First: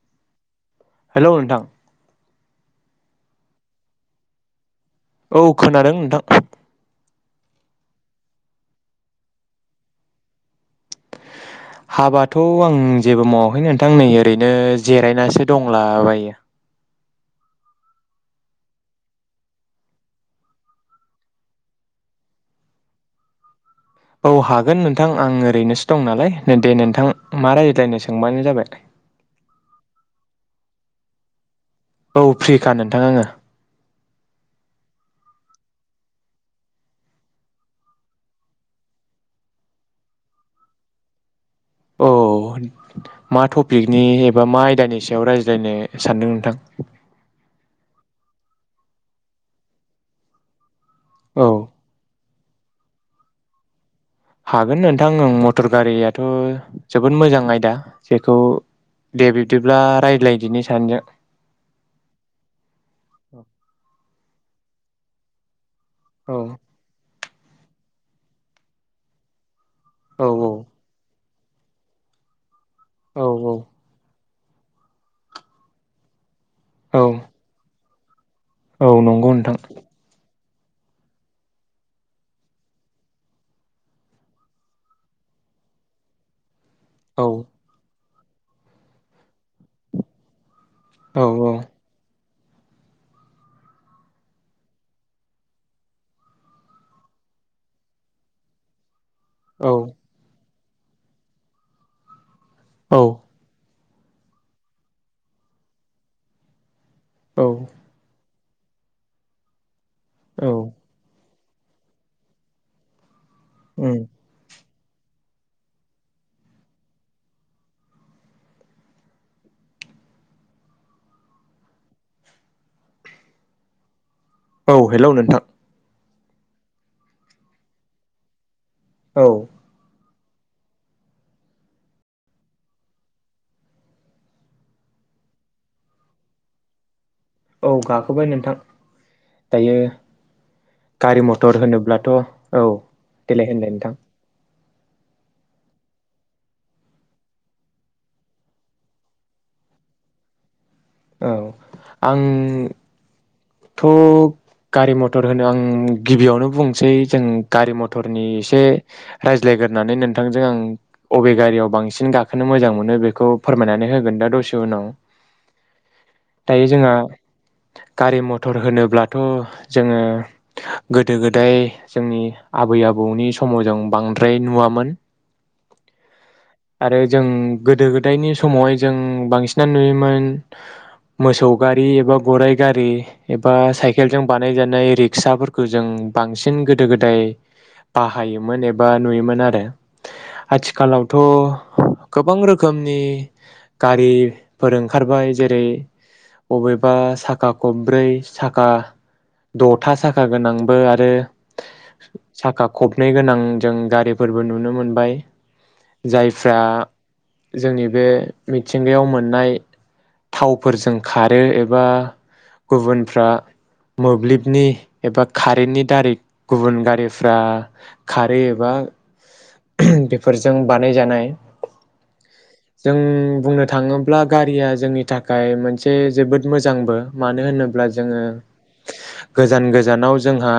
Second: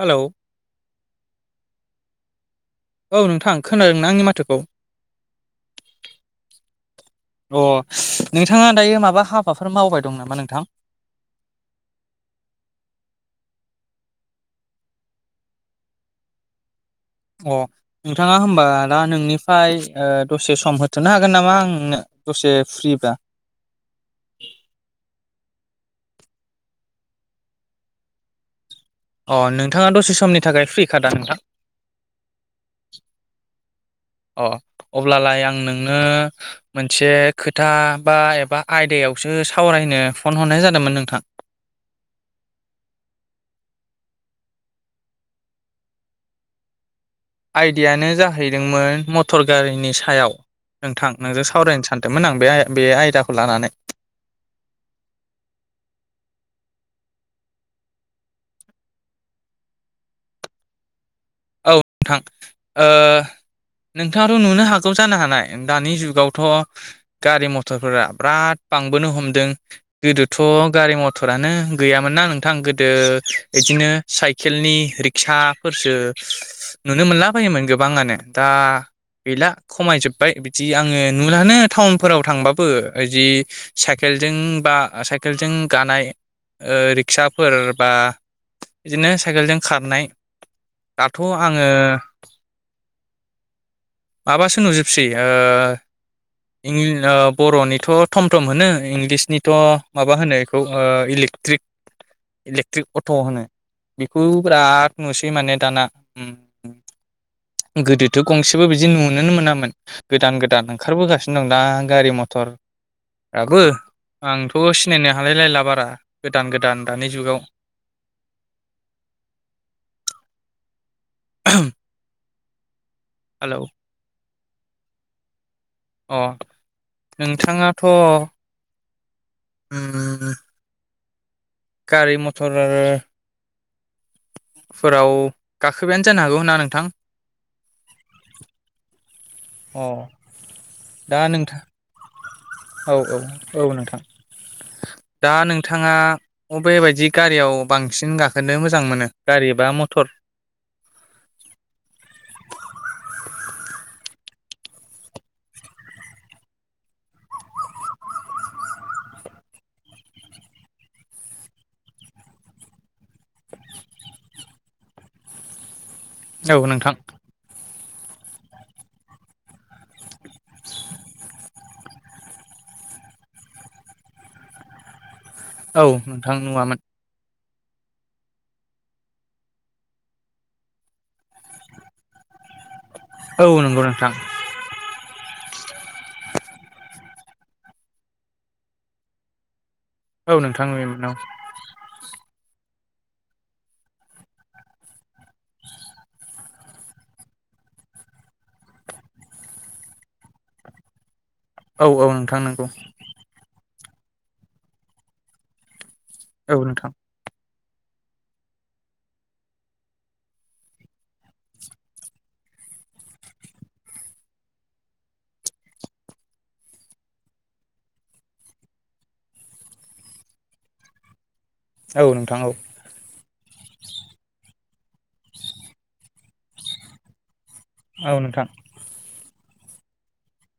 Hello hello नोंथां औ नोंथां खोनादोंना आंनि माथोखौ? औ खोनादों नोंथां। अ नोंथाङा दायो माबा हाबाफोर मावबाय दं नामा नोंथां? हाबाथ' आं जेबो मावाखै नोंथां नै ओरैनो जिरायनासो दंलाबायो। अ नोंथाङा होनबा दा नोंनिफ्राय दसे सम होथ'नो हागोन नामा आंनो दसे फ्रिबा? औ हागोन नोंथां आं ओरैनोसो दं नालाय, दे नोंथां मा रायज्लायनो सोंबानो जाबाय । अ, नोंथाङा दसे समनि थाखाय फ्रिखाादा नोंथां? औ फ्रिखा नोंथां आङो अ अब्लालाय आं नोंनो मोनसे खोथा बा एबा आयदायावसो सावरायनो फन हरनाय जादोंमोन नोंथां। औ, मा टपिकनि एबा मा आयदानि सायाव रायज्लायनो सानदों नोंथां? आयदायानो जाहैदोंमोन मटर गारिनि सायाव। नोंथां, नोंजों औ सावरायनो सानदोंमोन आं। बे बे आयदाखौ लानानै हागोन नोंथां मटर गारियाथ' जोबोद मोजां आयदा जेखौ दे बिबदिब्ला रायज्लायदिनि सानैजों औ नोंथां, ओ नोंथाङाथ' नुनो हागौ जानो हानाय दानि जुगावथ' गारि मथरफोरा बिराद बांबोनो हमदों। औ गोदोथ' गारि म टरानो गैयामोन ना नों थां गोदो औ औ बिदिनो साइ खेलनि रिक्साफोरसो औ नुनो मोनला बायोमोन बांआनोने दा औ नंगौ गैला नोंथां खमायजोब्बाय जि आङो नुलानो टाउनफोराव थांबाबो जि साइकेलजों बा साइकेलजों गानाय औ रिक्साफोर बा बिदिनो साइकेलजों खारनाय औ दाथ' आङो माबासो नुजोबसै बर'निथ' थम थम होनो इंलिस निथ' औ माबा होनो ओ इलेक्ट्रिक इलेक्ट्रिक अट' औ होनो। बेखौ बिराद नुसै माने दाना। औ उम गोदोथ' गंसेबो बिदि नुुनोनो मोनामोन गोदान औ गोदान ओंखारबोगासिनो दं दा गारि मथर बो उम [unintelligible] खौ सिनायनो हालायलायला बारा गोदान गोदान दानि जुगाव [unintelligible] हेलौ औ हेलौ नोंथां अ नोंथाङाथ' औ उम उम उम गारि मथर फोराव गाखोबायानो जानो हागौना नोंथां औ गाखोबाय नोंथां दायो अ दा गारि नोंथां मथर होनोब्लाथ' औ औ देलाय औ होनलाय नोंथां दा नोंथाङा अबे बायदि गारियाव बांसिन गाखोनो मोजां मोनो गारि बा मथर औ आंथ' गारि मथर होनो आं गिबियावनो बुंसै जों गारि मथरनि एसे रायज्लायगोरनानै नोंथांजों आं अबे गारियाव बांसिन गाखोनो मोजां मोनो बेखौ फोरमायनानै होगोन दा दसे उनाव औ दायो जोंहा नोंथां गारि मथर होनोब्लाथ' जोङो गोदो गोदाय जोंनि आबै आबौनि समाव जों बांद्राय नुवामोन औ नोंथां नुवामोन आरो जों गोदो गोदायनि समावहाय जों बांसिनानो नुयोमोन मोसौ गारि एबा गराइ गारि औ एबा नंगौ साइकेल नोंथां जों बानाय जानाय रिक्साफोर गोजों बांसिन गोदो गोदाय बाहायोमोन एबा नुयोमोन आरो औ नोंथां नुयोमोन ना थ' गोबां रोखोमनि गारिफोर ओंखारबाय जेरै बबेबा साखा खबब्रै साखा दथा साखा गोनांबो आरो औ औ नोंथां नंगौ साखा खबनै गोनां जों गारिफोरबो नुनो मोनबाय औ जायफ्रा नोंथां जोंनि बे मिथिंगायाव मोननाय थावफोरजों खारो एबा गुबुनफ्रा मोब्लिबनि एबा खारेननि दारै गुबुन गारिफ्रा खारो एबा बानाय जानाय औ नोंथां औ जों बुंनो थाङोब्ला गारिया जोंनि थाखाय मोनसे जोबोद मोजांबो मानो होनो ब्ला औ जोङो नोंथां गोजान गोजानाव जोंहा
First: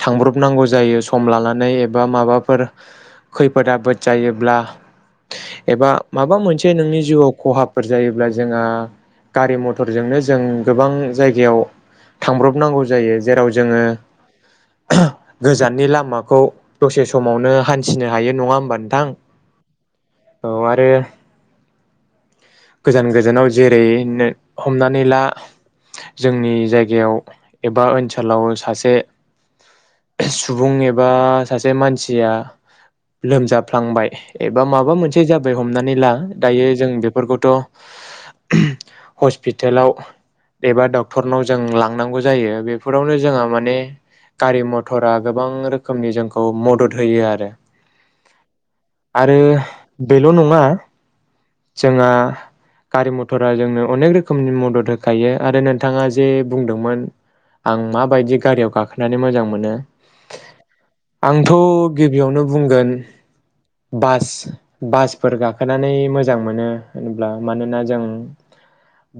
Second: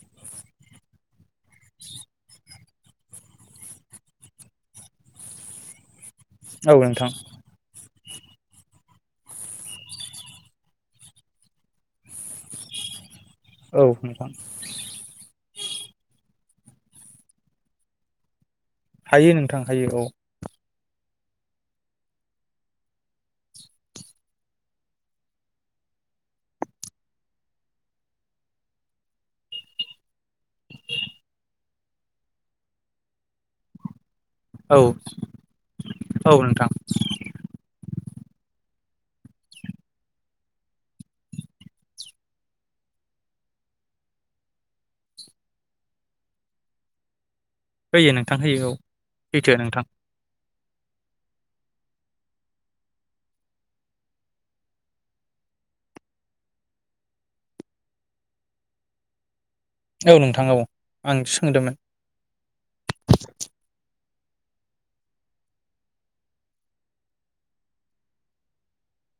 थांब्रब नांगौ जायो सम लानानै एबा माबाफोर खैफोद आफोद जायोब्ला एबा माबा मोनसे औ नोंनि नोंथां जिउआव खहाफोर जायोब्ला जोंहा गारि मथरजोंनो जों गोबां जायगायाव थांब्रबनांगौ जायो जेराव औ जोङो नोंथां गोजाननि लामाखौ दसे समावनो हान्थिनो हायो नङा होमबा नोंथां हायो नोंथां हायो औ आरो गोजान गोजानाव जेरै नो हमनानै ला जोंनि जायगायाव एबा ओनसोलाव सासे सुबुं एबा सासे मानसिया लोमजाब फ्लांबाय एबा औ माबा मोनसे जाबाय हमनानै ला औ दायो नोंथां जों बेफोरखौथ हसपिटालाव एबा डक्टरनाव जों लांनांगौ जायो बेफोरावनो जोंहा माने गारि मथरा गोबां रोखोमनि जोंखौ मदद होयो आरो होयोनो आरो बेल नंङा जोंहा गारि मथरा जोंनो अनेक रोखोमनि मदद होखायो आरो नोंथाङा जे बुंदोंमोन आं माबायदि गारियाव गाखोनानै मोजां मोन नो औ नोंथां औ आं आंथ सोंदोंमोन गिबियावनो बुंगोन बास बासफोर गाखोनानै मोजां मोनो होनब्ला मानोना जों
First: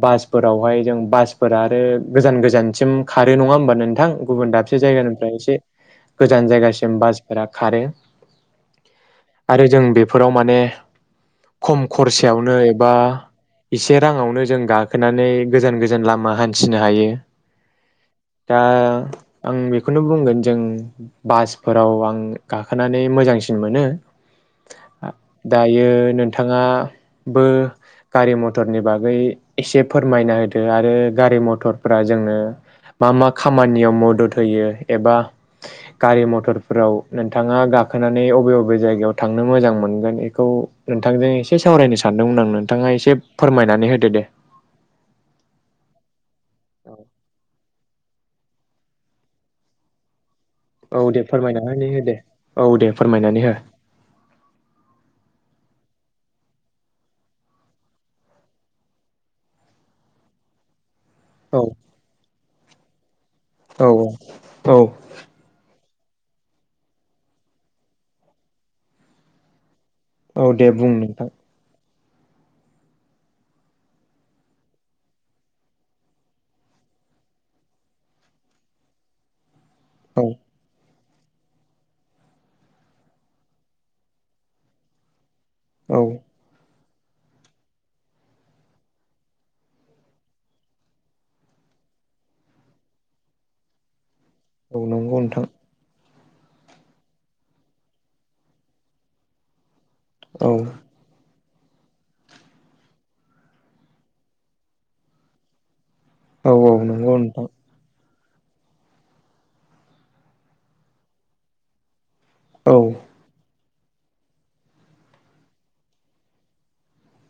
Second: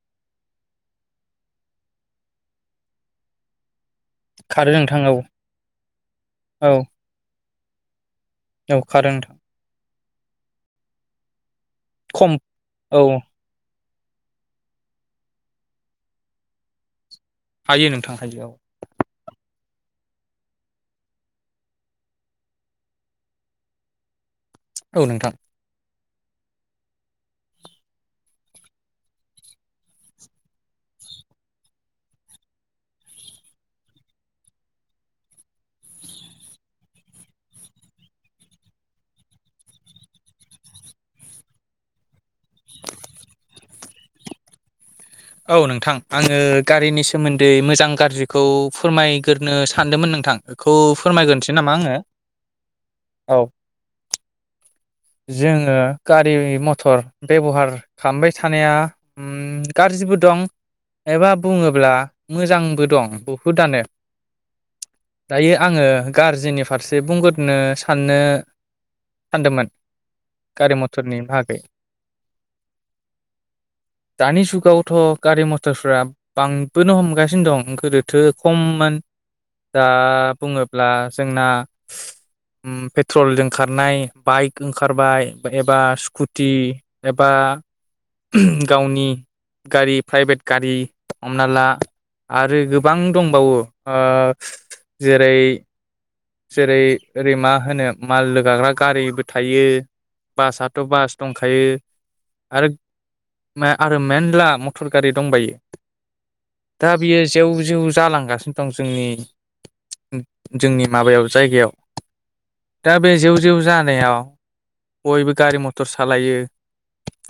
बासफोरावहाय जों बासफोरा आरो गोजान गोजानसिम खारो नङा हबा नोंथां? गुबुन खारो दाबसे नोंथां औ जायगानिफ्राय एसे गोजान जायगासिम बासफोरा खारो एवखारो आरो जों बेफोराव माने खम खरसायावनो एबा औ एसे राङावनो जों गाखोनानै गोजान गोजान लामा हान्थिनो हायो हायो नोंथां हायो औ दा आं बेख बेखौनो बुंगोन जों बासफोराव आं गाखोनानै मोजांसिन मोनो औ आ नोंथां दायो नोंथाङा बो गारि मथरनि बागै एसे फोरमायना होदो आरो गारि मटरफ्रा जोंनो मा मा खामानियाव मदद होयो एबा गारि मथरफोराव नोंथाङा गाखोनानै अबे अबे जायगायाव थांनो मोजां मोनगोन बेखौ नोंथांजों एसे सावरायनो सानदोंमोन आं नोंथाङा एसे फोरमायनानै होदो दे औ नोंथां आङो गारिनि सोमोन्दै मोजां गाज्रिखौ फोरमायग्रोनो सानदोंमोन नोंथां बे खौ औ दे फोरमायग्रोनोसै नामा फोरमायनानै आङो हो दे औ दे औ फोरमायनानै हो जोङो गारि मथर बेबहार खालामबाय थानाया ओम गाज्रिबो दं एबा औ बुङोब्ला मोजांबो दं बहुदानो औ औ दायो आङो गारजिनि फारसे बुंगोरनो साननो सानदोंमोन औ दे गारि बुं मथरनि नोंथां बाहागै दानि सुख औथ' गारि मथरफ्रा बांबोनो हमगासिनो दं गोदोथो खममोन दा औ बुङोब्ला जोंना ओम पेट्रलजों खारनाय बाइक ओंखारबाय एबा औ स्कुटि एबा गावनि गारि प्राइभेट गारि हमना ला आरो गोबां दंबावो ओ औ नांगौ जेरै नोंथां । जेरै ओरै मा होनो माल लोगाग्रा गारिबो थायो । औ बासआथ' बास दं खायो आरो मे आरो मेनला मटर गारि दंबायो । औ औ दा नंगौ बियो नोंथां जेव जेव जालांगा सिम दं जोंनि ओम जोंनि माबायाव जायगायाव औ दा बे जेव जेव जा नायाव बयबो गारि मथर सालायो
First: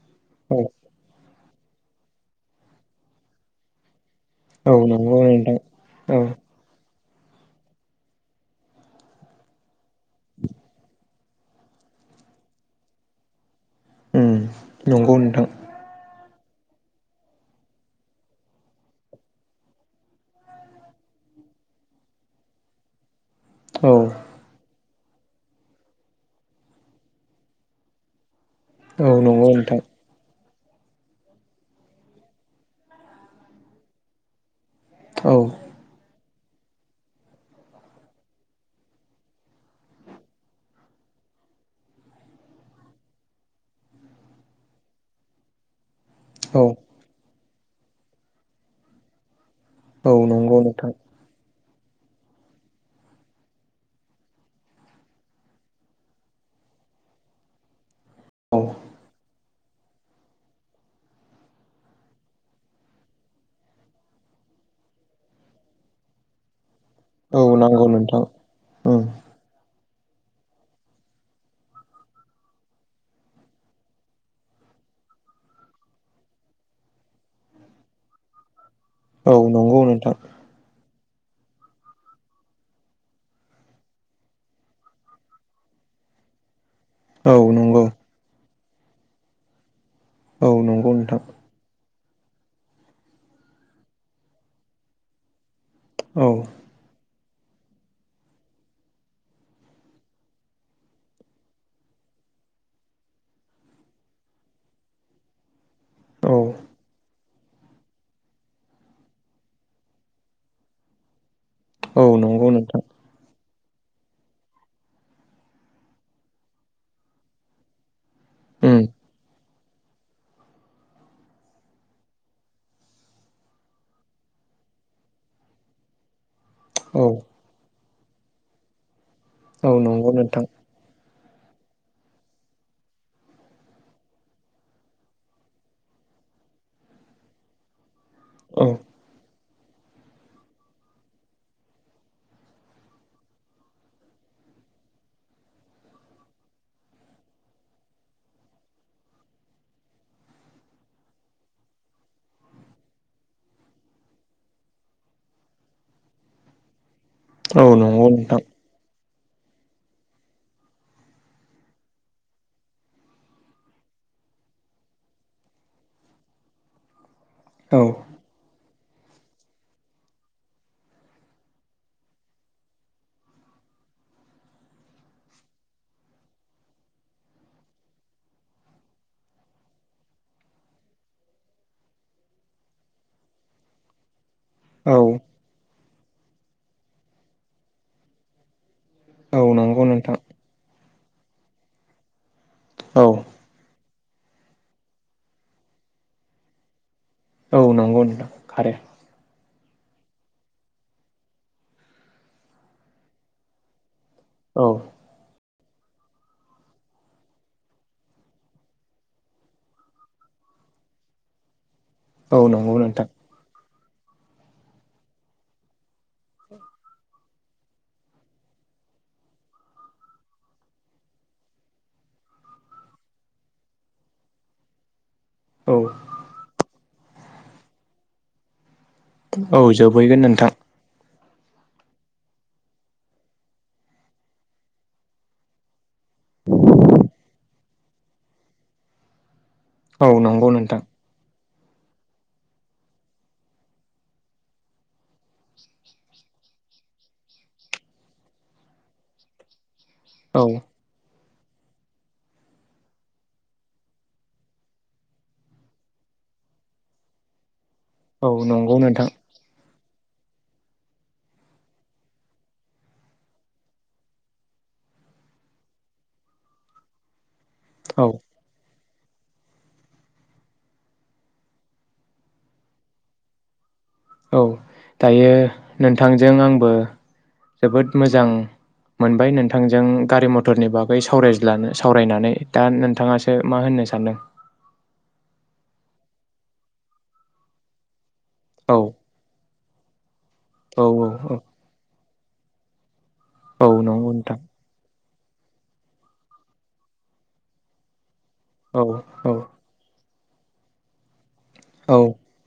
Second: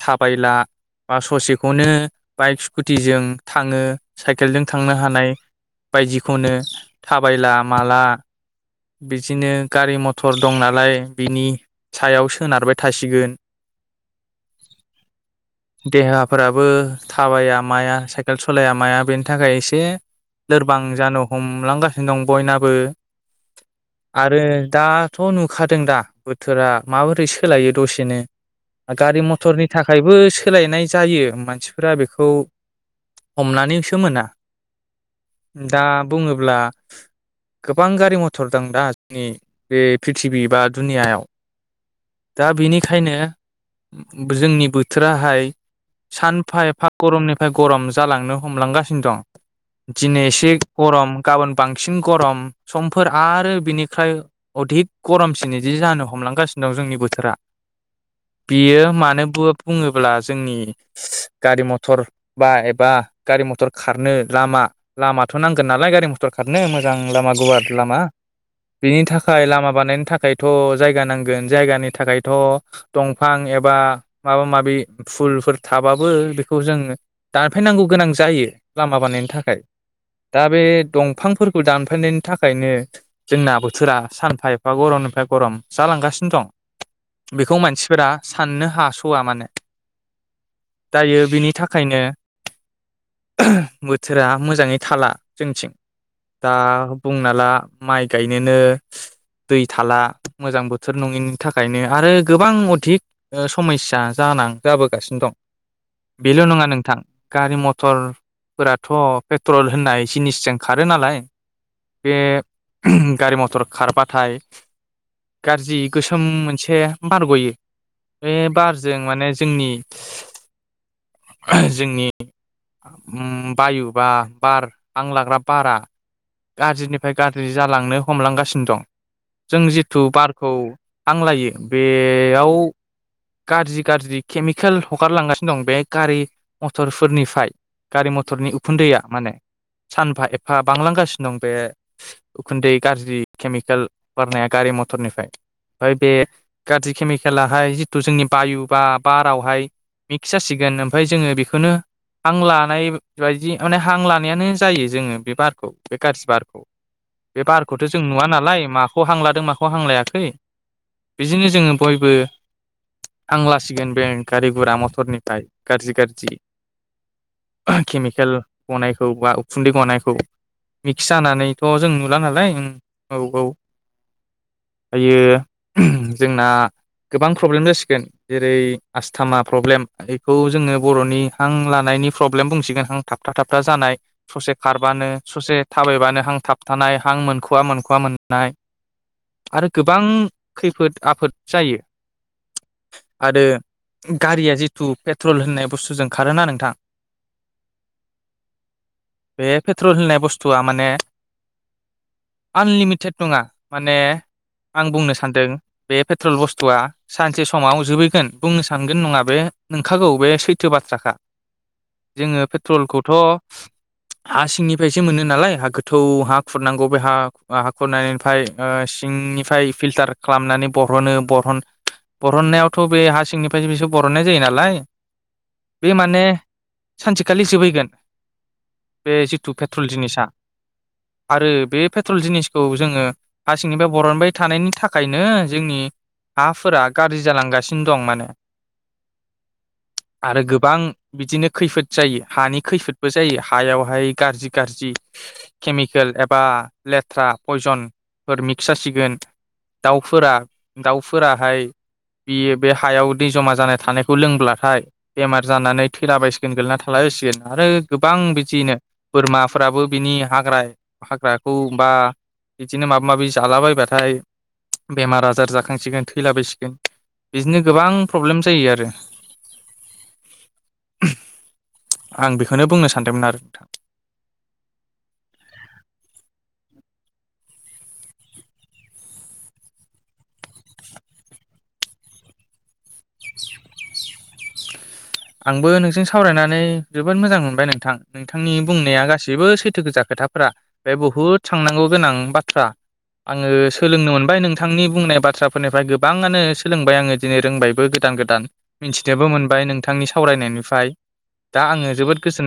थाबायला औ बा ससे बेखौनो बाइक स्कुटिजों थाङो साइकेलजों औ थांनो नंगौ हानाय नोंथां औ बायदिखौनो थाबायला माला बिदिनो गारि मटर दं नालाय बिनि सायाव सोनारबाय थासिगोन ओम नंगौ नोंथां । फोराबो थाबाया माया साइकेल सलाया माया बेनि थाखाय एसे लोरबां जानो हमलांगासिनो दं बयनाबो । औ आरो दा थ' नुखादों दा बोथोरा माबोरै सोलायो दसेनो । औ गारि नंगौ मटरनि नोंथां थाखायबो सोलायनाय जायो मानसिफोरा बेखौ हमनानैसो मोना। औ दा बुङोब्ला ब्ला गोबां गारि गारि मटर दं दा जोंनि बे प्रिथिबि बा दुनियायाव दा बेनिखायनो जोंनि बोथोराहाय सानफा औ एफा गरमनि निफ्राय गरम जालांनो हमलांगासिनो दं । औ दिनै एसे नंगौ नोंथां गरम गाबोन बांसिन गरम समफोर आरो बिनिफ्राय अधिक गरमसिन बिदि जानो हमलांगासिनो दं जोंनि बोथोरा । औ बियो मानो बु बुङोब्ला जोंनि गारि मटर बा एबा गारि मथर खारनो लामा लामाथ' नांगोन नालाय गारि मटर खारनो। मोजां लामा औ गुवार नांगौ लामा नोंथां उम बिनि थाखाय लामा बानायनो थाखायथ' जायगा नांगोन जायगानि थाखायथ' दंफां एबा माबा माबि फुलफोर थाबाबो बेखौ जों दानफायनांगौ गोनां जायो। लामा बानायनो औ थाखाय नंगौ नोंथां दा बे दंफांफोरखौ दानफायनायनि बिनि थाखायनो जोंना बोथोरा सानफा एफा गरमनिफ्राय गरम जालांगासिनो दं। औ बेखौ नंगौ मानसिफोरा साननो हा सुवा माने। औ नंगौ दायो नोंथां बिनि थाखायनो बोथोरा मोजाङै थाला जोंथिं औ दा बुंना ला माइ गायनोनो दै थाला मोजां बोथोर नङिनि थाखायनो आरो गोबां अधिक ओ समस्या जानां जाबोगासिनो दं। औ बेल' नङा नोंथां गारि मथरफोराथ' पेट्रल होननाय जिनिसजों खारो नालाय। औ बे नंगौ नोंथां गारि मथर खारबाथाय गाज्रि गोसोम मोनसे बारग'यो । बे उम बारजों माने जोंनि-जोंनि उम बायु बा बार हांलाग्रा बारा औ गाज्रिनिफ्राय गाज्रि जालांनो हमलांगासिनो दं। जों औ जिथु नंगौ नोंथां बारखौ हांलायो बेयाव गाज्रि गाज्रि केमिकेल हगारलांगासिनो दं बे गारि मथरफोरनिफाय। गारि मथरनि औ उखुन्दैया माने। सानफा एफा बांलांगासिनो दं बे उखुन्दै गाज्रि केमिकेल बारनाया गारि मथरनिफ्राय ओमफाय बे गाज्रि केमिकेेलाहाय जि थु जोंनि बायु बा बारावहाय मिक्स जासिगोन ओमफाय जोङो बेखौनो हां लानाय बायदि माने हां लानायानो जायो जोङो बे बारखौ बे गाज्रि बारखौ। बे औ बारखौथ' जों नंगौ नुवा नोंथां नालाय मा माखौ हांलादों माखौ हांलायाखै बिजोंनो जोङो बयबो हां लासिगोन बें गारि गुरा मटरनिफ्राय गाज्रि गाज्रि। औ केमिकेल गनायखौ बा उखुन्दै गनायखौ मिक्स जानानैथ' जों नुला नालाय उम औ औ दायो जोंना गोबां प्रब्लेम जासिगोन जेरै आसस्थामा प्रब्लेम बेखौ जोङो बर'नि हां लानायनि प्रब्लेम बुंसिगोन हां थाबथा थाबथा जानाय। ससे औ खारबानो ससे थाबायबानो हां थाबथानाय हां मोनख'वा मोनख'वा मोननाय। औ आरो नंगौ गोबां नोंथां खैफोद आफोद जायो। औ आरो गारिया जिथु पेट्रल होननाय बुस्थुजों खारोना नोंथां औ नंगौ नोंथां खारो बे पेट्रल होननाय बस्थुआ माने आनलिमिटेड नङा माने औ आं बुंनो सानदों बे पेट्रल बस थुवा सानसे समाव जोबहैगोन बुंनो सानगोन नङा बे नोंखागौ बे सैथो बाथ्राखा औ जोङो नंगौ नोंथां पेट्रलखौथ' हा सिंनिफ्रायसो मोनो नालाय हा खोथ थौ हा खुरनांगौ बे हा हा खुरनायनिफ्राय सिंनिफ्राय फिलटार खालामनानै बरह'नो भन बरनायावथ' बे हा सिंनिफ्राय बिसोर बरनाय जायो नालाय औ बे माने सानसेखालि जोबहैगोन बे जिथु औ पेट्रल जोबहैगोन जिनिसा नोंथां आरो बे पेट्रल जिनिसखौ जोङो हारसिंनिफ्राय बरनबाय थानायनि थाखायनो जोंनि हाफोरा गाज्रि जालांगासिनो दं माने औ आरो नंगौ गोबां नोंथां बिदिनो खैफोद जायो हानि खैफोदबो जायो हायावहाय गाज्रि गाज्रि केमिकेल एबा लेथ्रा पयजनफोर मिक्स जासिगोन दाउफोरा औ दाउ फोराहाय बियो बे हायाव दै जमा जानाय थानायखौ लोंब्लाथाय बेमार जानानै थैलाबायसिगोन गोगलैना थाला जासिगोन आरो गोबां औ बिदियैनो नंगौ नोंथां बोरमाफ्राबो बिनि हाग्रा हाग्राखौ बा बिदिनो माबा माबि जालाबायबाथाय बेमार आजार जाख खांसिगोन थैलाबायसिगोन बिदिनो गोबां औ प्रब्लेम जायो आरो आं बेखौनो बुंनो सानदोंमोन आरो नोंथां औ दायो नोंथांजों आंबो जोबोद मोजां मोनबाय नोंथांजों गारि मथरनि बागै सावरायज्लानो सावरायनानै दा नोंथाङासो मा होननो सानदों आंबो नोंजों सावरायनानै जोबोद मोजां मोनबाय नोंथां नोंथांनि औ बुंनाया गासैबो सै थो गोजा खोथा फोरा औ बे औ औ बुहुद सांनांगौ गोनां बाथ्रा आङो औ सोलोंनो नंगौ मोनबाय नोंथां नोंथांनि बुंनाय बाथ्राफोरनिफ्राय गोबाङानो सोलोंबाय आङो दिनै रोंबायबो गोदान गोदान औ मिथिनोबो औ मोनबाय नों आंनि सावरायनायनिफ्राय दा आङो औ जोबोद गोजोननाय